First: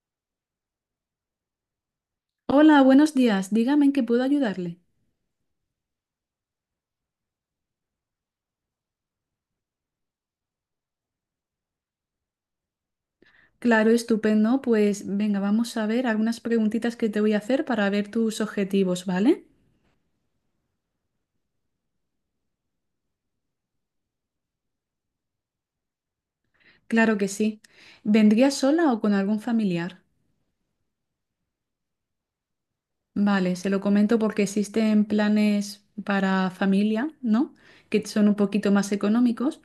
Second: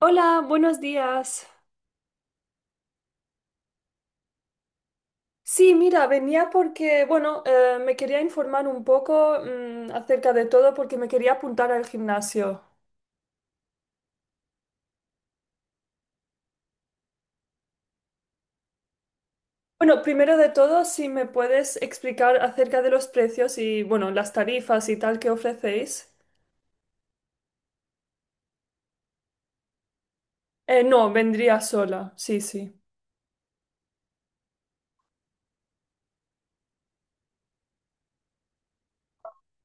Hola, buenos días. Hola, buenos días. Dígame en qué puedo ayudarle. Sí, mira, venía porque, me quería informar un poco, acerca de todo porque me quería apuntar al gimnasio. Claro, estupendo. Pues venga, vamos a ver algunas preguntitas que te voy a hacer para ver tus objetivos, ¿vale? Bueno, primero de todo, si me puedes explicar acerca de los precios y, bueno, las tarifas y tal que ofrecéis. Claro que sí. ¿Vendría sola o con algún familiar? No, vendría sola, sí, sí. Vale, se lo comento porque existen planes para familia, ¿no? Que son un poquito más económicos,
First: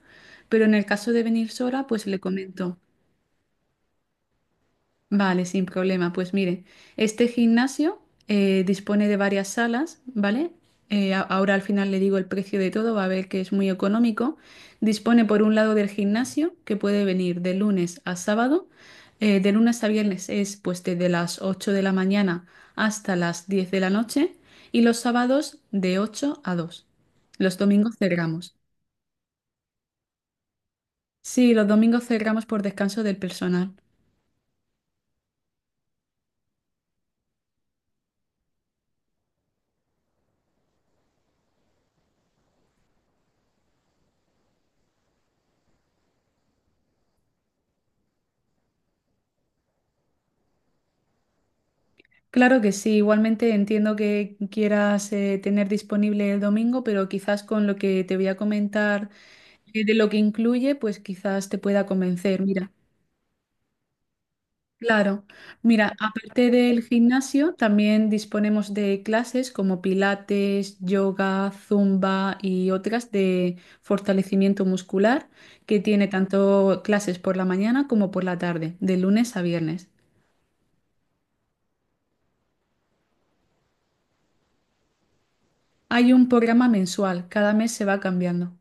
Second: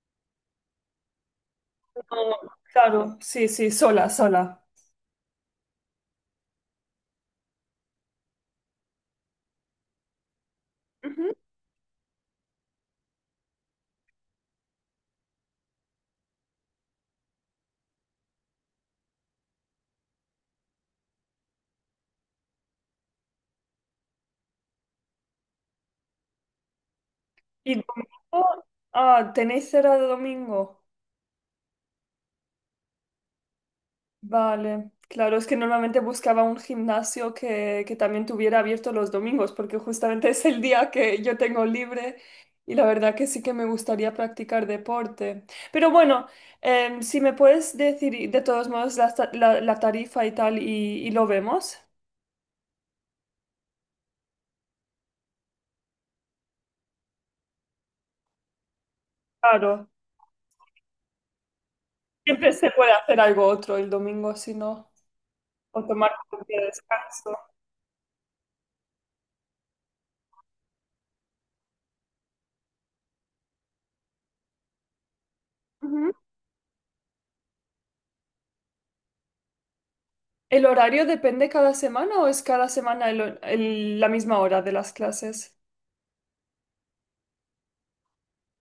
pero en el caso de venir sola, No, pues le comento. claro, sí, sí, sola, sola. Vale, sin problema. Pues mire, este gimnasio dispone de varias salas, ¿vale? Ujú. Ahora al final le digo el precio de todo, va a ver que es muy económico. Dispone por un lado del gimnasio, que puede venir de lunes a sábado. De lunes a viernes es pues desde las 8 de la mañana hasta las 10 de la noche y los sábados de 8 a 2. Los ¿Y domingos cerramos. domingo? Ah, ¿tenéis cerrado domingo? Sí, los domingos cerramos por descanso del personal. Vale, claro, es que normalmente buscaba un gimnasio que también tuviera abierto los domingos, porque justamente es el día que yo tengo libre y la verdad que sí que me gustaría practicar deporte. Pero bueno, si me puedes decir y de todos modos la tarifa y tal y lo vemos. Claro que sí, igualmente entiendo que quieras tener disponible el domingo, pero quizás con lo que te voy a comentar Claro, de lo que incluye, pues quizás te pueda convencer. siempre se Mira, puede hacer algo otro el domingo, si no, claro, o mira, tomar un aparte día de del descanso. gimnasio, también disponemos de clases como pilates, yoga, zumba y otras de fortalecimiento muscular, que tiene Ujú. tanto clases por la mañana como por la tarde, de lunes a viernes. ¿El horario depende cada semana o es cada semana la misma hora de las clases? Hay un programa mensual, cada mes se va cambiando.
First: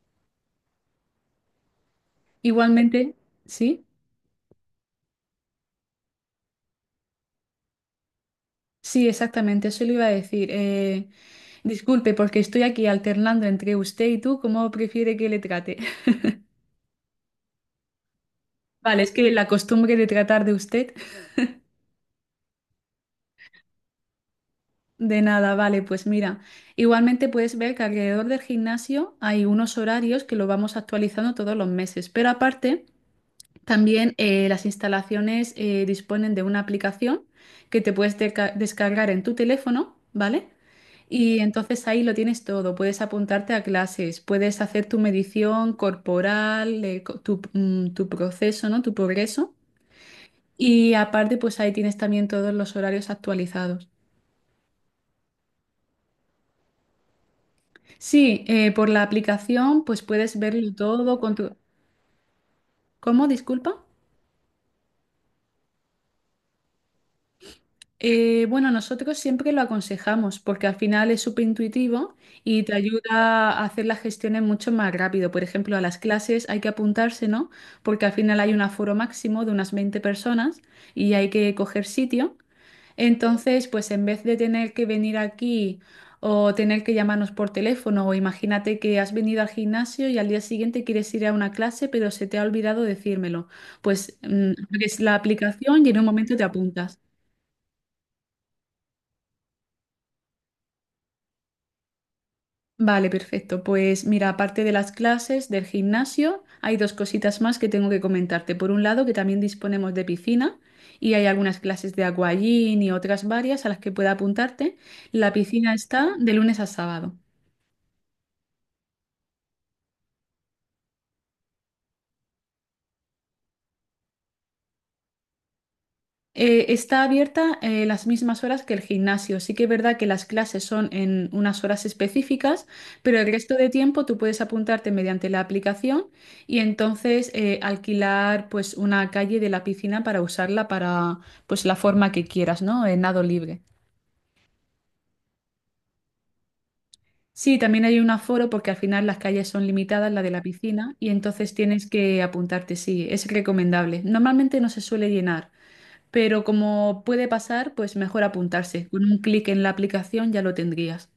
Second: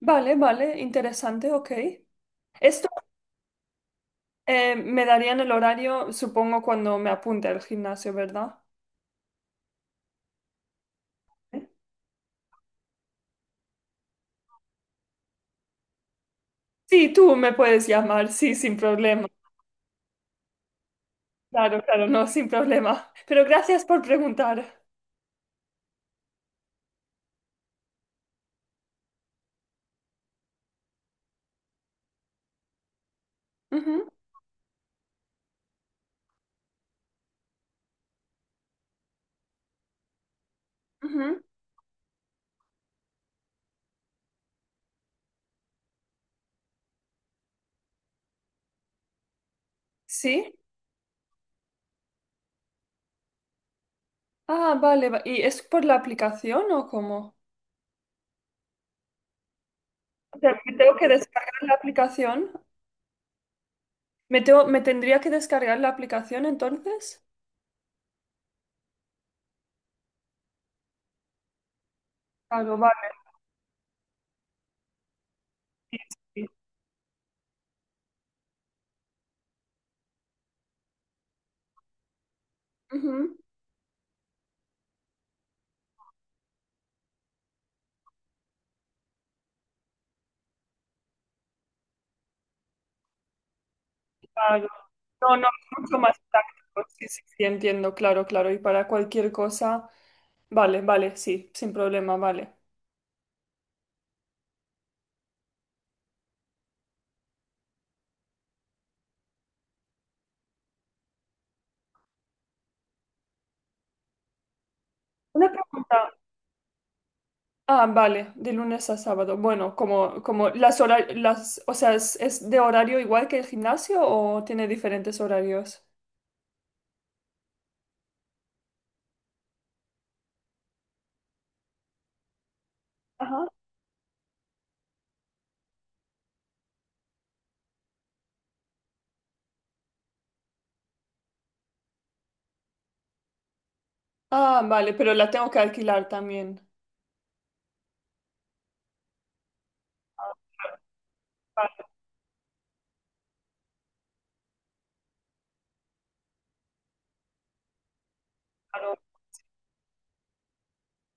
Vale, vale, interesante, ok. Esto Igualmente, sí, me darían el horario, supongo, cuando me apunte al gimnasio, ¿verdad? sí, exactamente, eso le iba a decir. Disculpe, porque estoy aquí alternando entre usted y tú, ¿cómo prefiere que le trate? Sí, tú me puedes llamar, sí, sin Vale, es problema. que la costumbre de tratar de usted, Claro, claro, no, sin problema. Pero gracias por preguntar. de nada, vale, pues mira, igualmente puedes ver que alrededor del gimnasio hay unos horarios que lo vamos actualizando todos los meses, pero aparte... Ujú, También las instalaciones disponen de una aplicación que te puedes descargar en tu teléfono, ¿vale? Y ujú. entonces ahí lo tienes todo. Puedes apuntarte a clases, puedes hacer tu medición corporal, co- tu, mm, tu proceso, ¿no? Tu progreso. ¿Sí? Y aparte, pues ahí tienes también todos los horarios actualizados. Ah, vale. ¿Y es por la aplicación o cómo? Sí, por la aplicación, pues puedes O sea, ¿me verlo tengo que todo con tu... descargar la aplicación? ¿Cómo? Disculpa. Me tendría que descargar la aplicación entonces? Bueno, nosotros siempre lo aconsejamos porque al final es súper intuitivo y te Claro, vale. ayuda a hacer las gestiones mucho más rápido. Por ejemplo, a las Sí, clases sí. hay que apuntarse, ¿no? Porque al final hay un aforo máximo de unas 20 personas y hay que coger sitio. Ujú. Entonces, pues en vez de tener que venir aquí o tener que llamarnos por teléfono o imagínate que has venido al gimnasio y al día siguiente quieres ir a una clase pero se te ha olvidado decírmelo, pues Claro. abres la No, no, aplicación y en mucho un más momento te táctico. apuntas. Sí, sí, sí, entiendo, claro, claro. Y para cualquier cosa, vale, vale, sí, sin problema, vale. Vale, perfecto. Pues mira, aparte de las clases del gimnasio, hay dos cositas más que tengo que comentarte. Por un lado, que también disponemos de piscina y hay algunas clases de aquagym y otras varias a las que pueda apuntarte. La Una piscina pregunta. está de lunes a sábado. Ah, vale, de lunes a sábado. Bueno, como, como las horas, las, o sea, es de horario igual que el gimnasio o tiene diferentes horarios? Está abierta las mismas horas que el gimnasio. Sí que es verdad que las clases son en unas horas específicas, pero el Ajá. resto de tiempo tú puedes apuntarte mediante la aplicación y entonces alquilar pues una calle de la piscina para usarla para pues la forma que quieras, ¿no? En nado libre. Ah, vale, pero la tengo que alquilar también. Sí, también hay un aforo porque al final las calles son limitadas, la de la piscina, y entonces tienes Vale, que apuntarte, sí, es recomendable. Normalmente no se suele llenar. Pero como puede pasar, pues mejor apuntarse. claro. Con un clic en la aplicación ya lo tendrías.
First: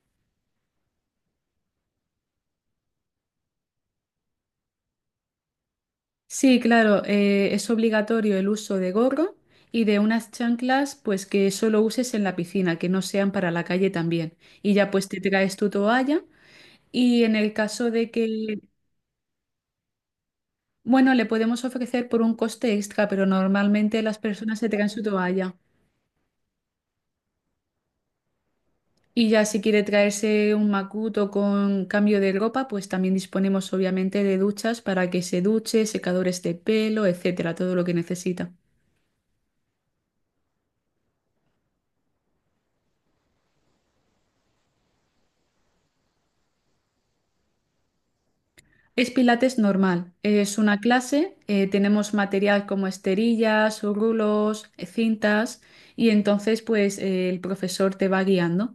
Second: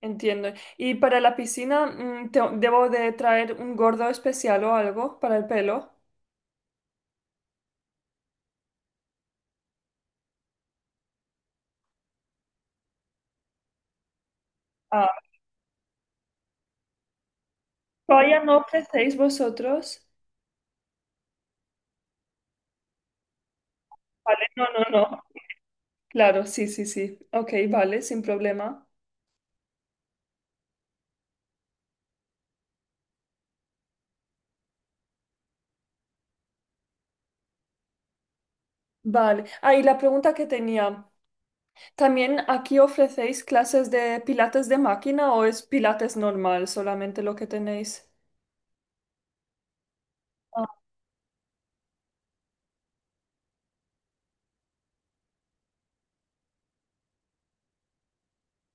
Entiendo. ¿Y para la piscina, debo de traer un gordo especial o algo para el pelo? Sí, claro, es obligatorio el uso de gorro y de unas chanclas, pues que solo uses en la piscina, que no sean para la calle también. Y ya pues te traes tu toalla y en el caso de Vaya, no que, ofrecéis vosotros. bueno, le podemos ofrecer por un coste extra, pero normalmente las Vale, personas no, se traen no, su no. toalla. Claro, sí, sí, sí. Ok, vale, sin problema. Y ya si quiere traerse un macuto con cambio de ropa, pues también disponemos obviamente de duchas para que se duche, secadores de pelo, etcétera, todo lo que necesita. Vale. Ah, y la pregunta que tenía. ¿También aquí ofrecéis clases de pilates de máquina o es pilates normal solamente lo que tenéis? Es pilates normal, es una clase, tenemos material como esterillas, rulos, cintas y entonces pues el profesor te va guiando.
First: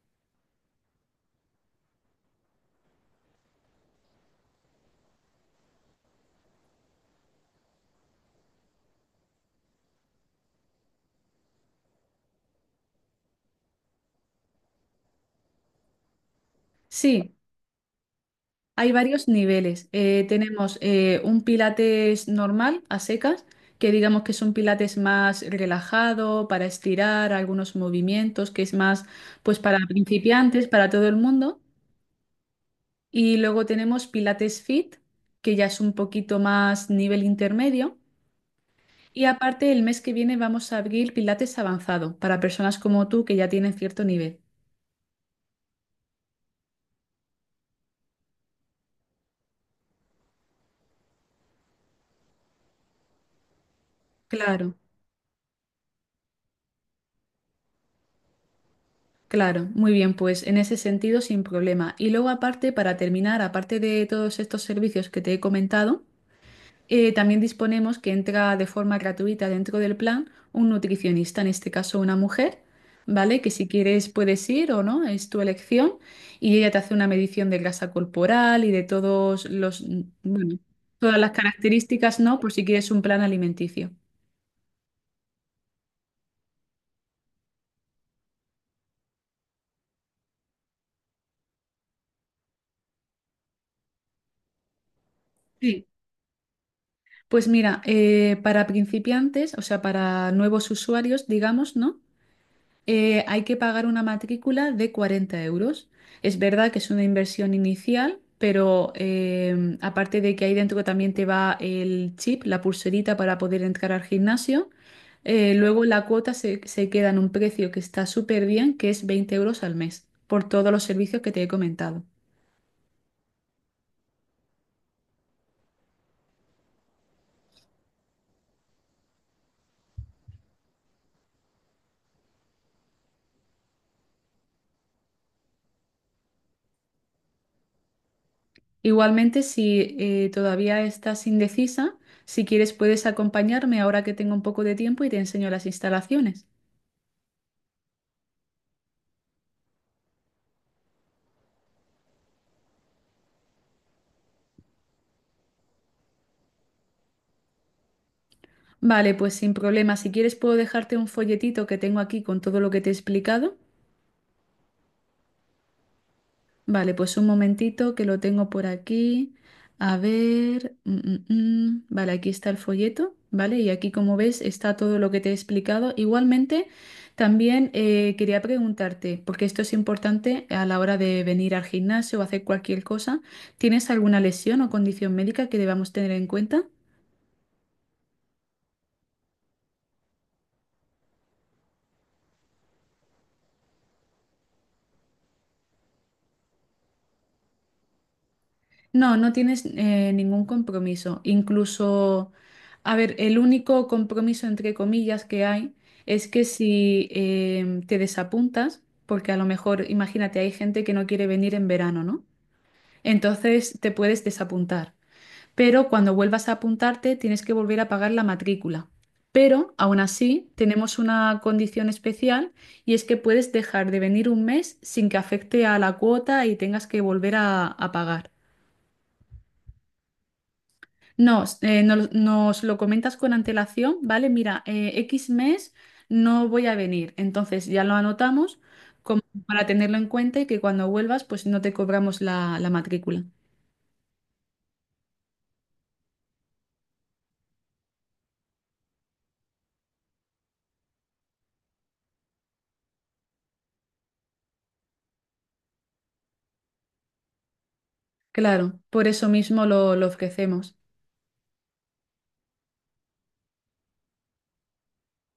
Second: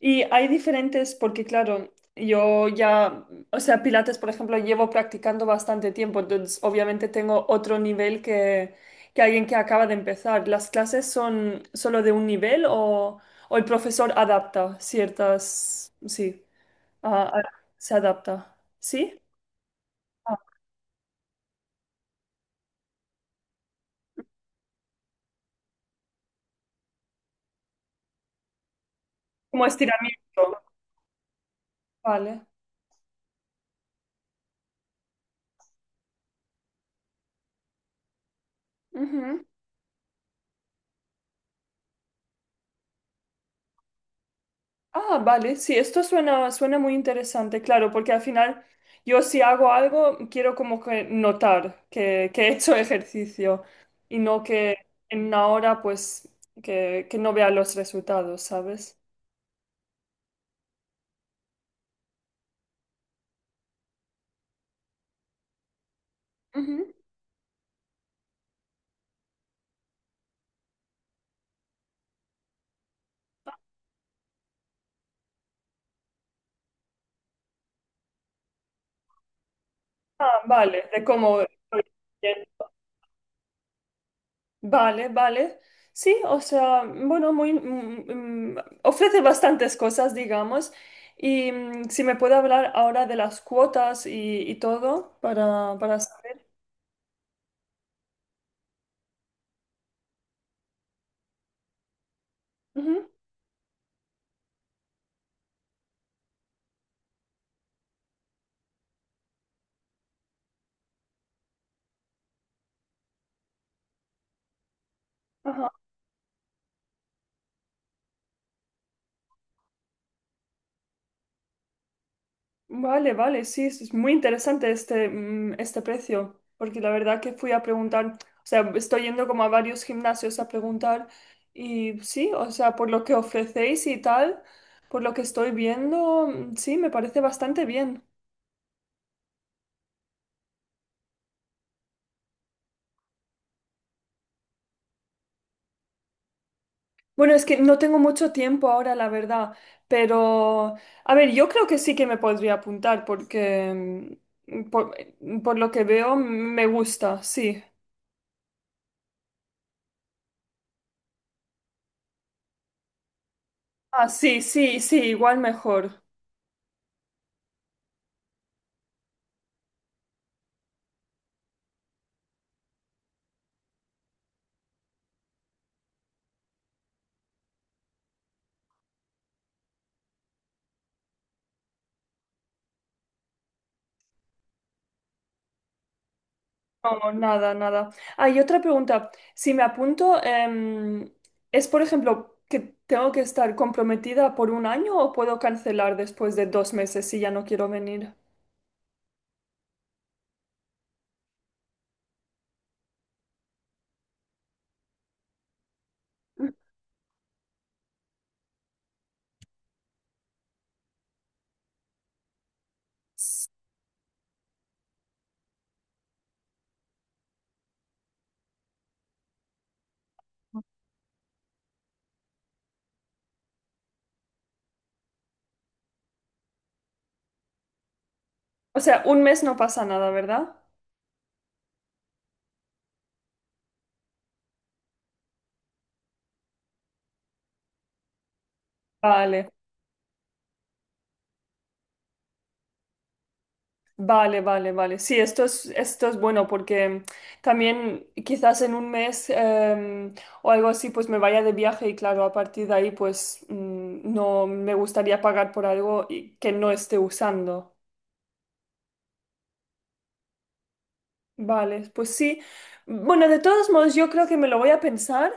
Y hay diferentes, porque claro, yo ya, o sea, pilates, por ejemplo, llevo practicando bastante tiempo, entonces obviamente tengo otro nivel que alguien que acaba de empezar. ¿Las clases son solo de un nivel o el profesor adapta ciertas, sí, a- Sí, a- se adapta? hay ¿Sí? varios niveles. Ah, Tenemos un pilates normal, a secas, que digamos que es un pilates más relajado, para estirar algunos movimientos, que es más pues como para estiramiento. principiantes, para todo el mundo. Vale. Y luego tenemos pilates fit, que ya es un poquito más nivel intermedio. Y aparte, el mes que viene vamos a abrir pilates avanzado, para personas como tú que ya tienen cierto nivel. Ah, vale, sí, esto suena, suena muy interesante, claro, porque al final yo si hago algo quiero como que notar que he hecho ejercicio y no Claro. que en una hora pues que no vea los resultados, ¿sabes? Claro, muy bien, pues en ese sentido sin problema. Y luego aparte, para terminar, aparte de todos estos servicios que te he comentado, Ujú. También disponemos que entra de forma gratuita dentro del plan un nutricionista, en este caso una mujer, ¿vale? Que si quieres puedes ir o no, es tu elección, y ella te hace una medición de grasa corporal y de todos los, Ah, bueno, vale, de todas las cómo estoy características, bien. ¿no? Por si quieres un plan alimenticio. Vale, vale. Sí, o sea, bueno, muy, ofrece bastantes cosas, digamos. Y si me puede hablar ahora de las cuotas y todo Sí. para saber. Pues mira, para principiantes, o sea, para nuevos usuarios, digamos, ¿no? Hay que pagar una matrícula de 40 euros. Es verdad que es una inversión inicial, pero aparte de que ahí dentro también te va el chip, la pulserita para poder entrar al gimnasio, Ajá. luego la cuota se queda en un precio que está súper bien, que es 20 euros al mes, por todos los servicios que te he comentado. Vale, vale, sí, es muy interesante este, este precio, porque la verdad que fui a preguntar, o sea, estoy yendo como a varios gimnasios a preguntar y sí, o sea, por lo que ofrecéis y tal, por lo que estoy viendo, sí, me parece bastante bien. Igualmente, si todavía estás indecisa, si quieres puedes acompañarme ahora que tengo un poco de tiempo y te enseño las instalaciones. Bueno, es que no tengo mucho tiempo ahora, la verdad, pero a ver, yo creo que sí que me podría apuntar porque mm, por por lo que veo me gusta, sí. Vale, pues sin problema. Si quieres puedo dejarte un folletito que tengo aquí con todo lo que te he explicado. Ah, sí, sí, sí, igual mejor. Vale, pues un momentito que lo tengo por aquí. A ver. Mm. Vale, aquí está el folleto, ¿vale? Y aquí, como ves, está todo lo que te he explicado. Igualmente, también quería preguntarte, porque esto es importante a la hora de venir al gimnasio o hacer cualquier cosa, ¿tienes alguna lesión o condición médica que debamos tener en cuenta? No, nada, nada. Ah, y otra pregunta. Si me apunto, ¿es por ejemplo que tengo que estar comprometida por 1 año o puedo cancelar después de 2 meses si ya no quiero venir? No, no tienes ningún compromiso. Incluso, a ver, el único compromiso entre comillas que hay es que si te desapuntas, porque a lo mejor, imagínate, hay gente que no quiere venir en verano, ¿no? S- Entonces te puedes desapuntar. Pero cuando vuelvas a apuntarte, tienes que volver a pagar la matrícula. Pero aún así, tenemos una condición especial y es que puedes dejar de venir un mes sin que afecte a la cuota y tengas que volver a pagar. O sea, un mes no pasa nada, ¿verdad? Nos lo comentas con antelación, ¿vale? Mira, X mes no voy a venir, entonces ya lo anotamos como Vale, para tenerlo en cuenta y que cuando vuelvas pues no te cobramos la matrícula. vale, vale, vale. Sí, esto es bueno porque también quizás en un mes o algo así, pues me vaya de viaje y claro, a partir de ahí, pues no me gustaría pagar por algo que no esté usando. Claro, por eso mismo lo ofrecemos. Vale, pues sí. Bueno, de todos modos, yo creo que me lo voy a pensar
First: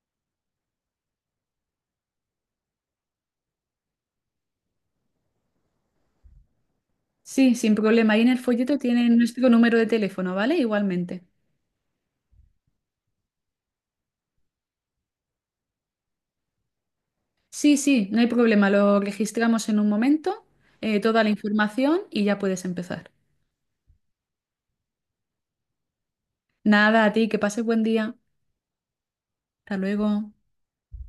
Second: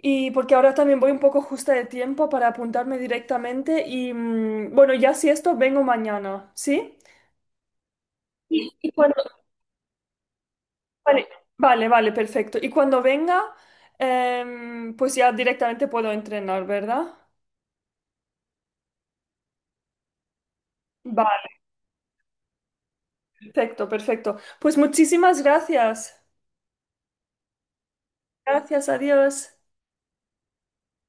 y porque ahora también voy un poco justa de tiempo para apuntarme directamente y bueno, ya si esto, vengo mañana, ¿sí? Sí, sin problema. Ahí en el Sí. folleto Y cuando... tienen nuestro número de teléfono, ¿vale? Igualmente. Vale, vale, vale, perfecto. Y cuando venga, pues ya directamente puedo entrenar, ¿verdad? Sí, sí, no hay problema. Lo registramos en un momento, toda la Vale, información y ya puedes empezar. perfecto, perfecto. Pues muchísimas gracias. Nada, a ti, que pases buen día. Gracias, adiós. Hasta luego.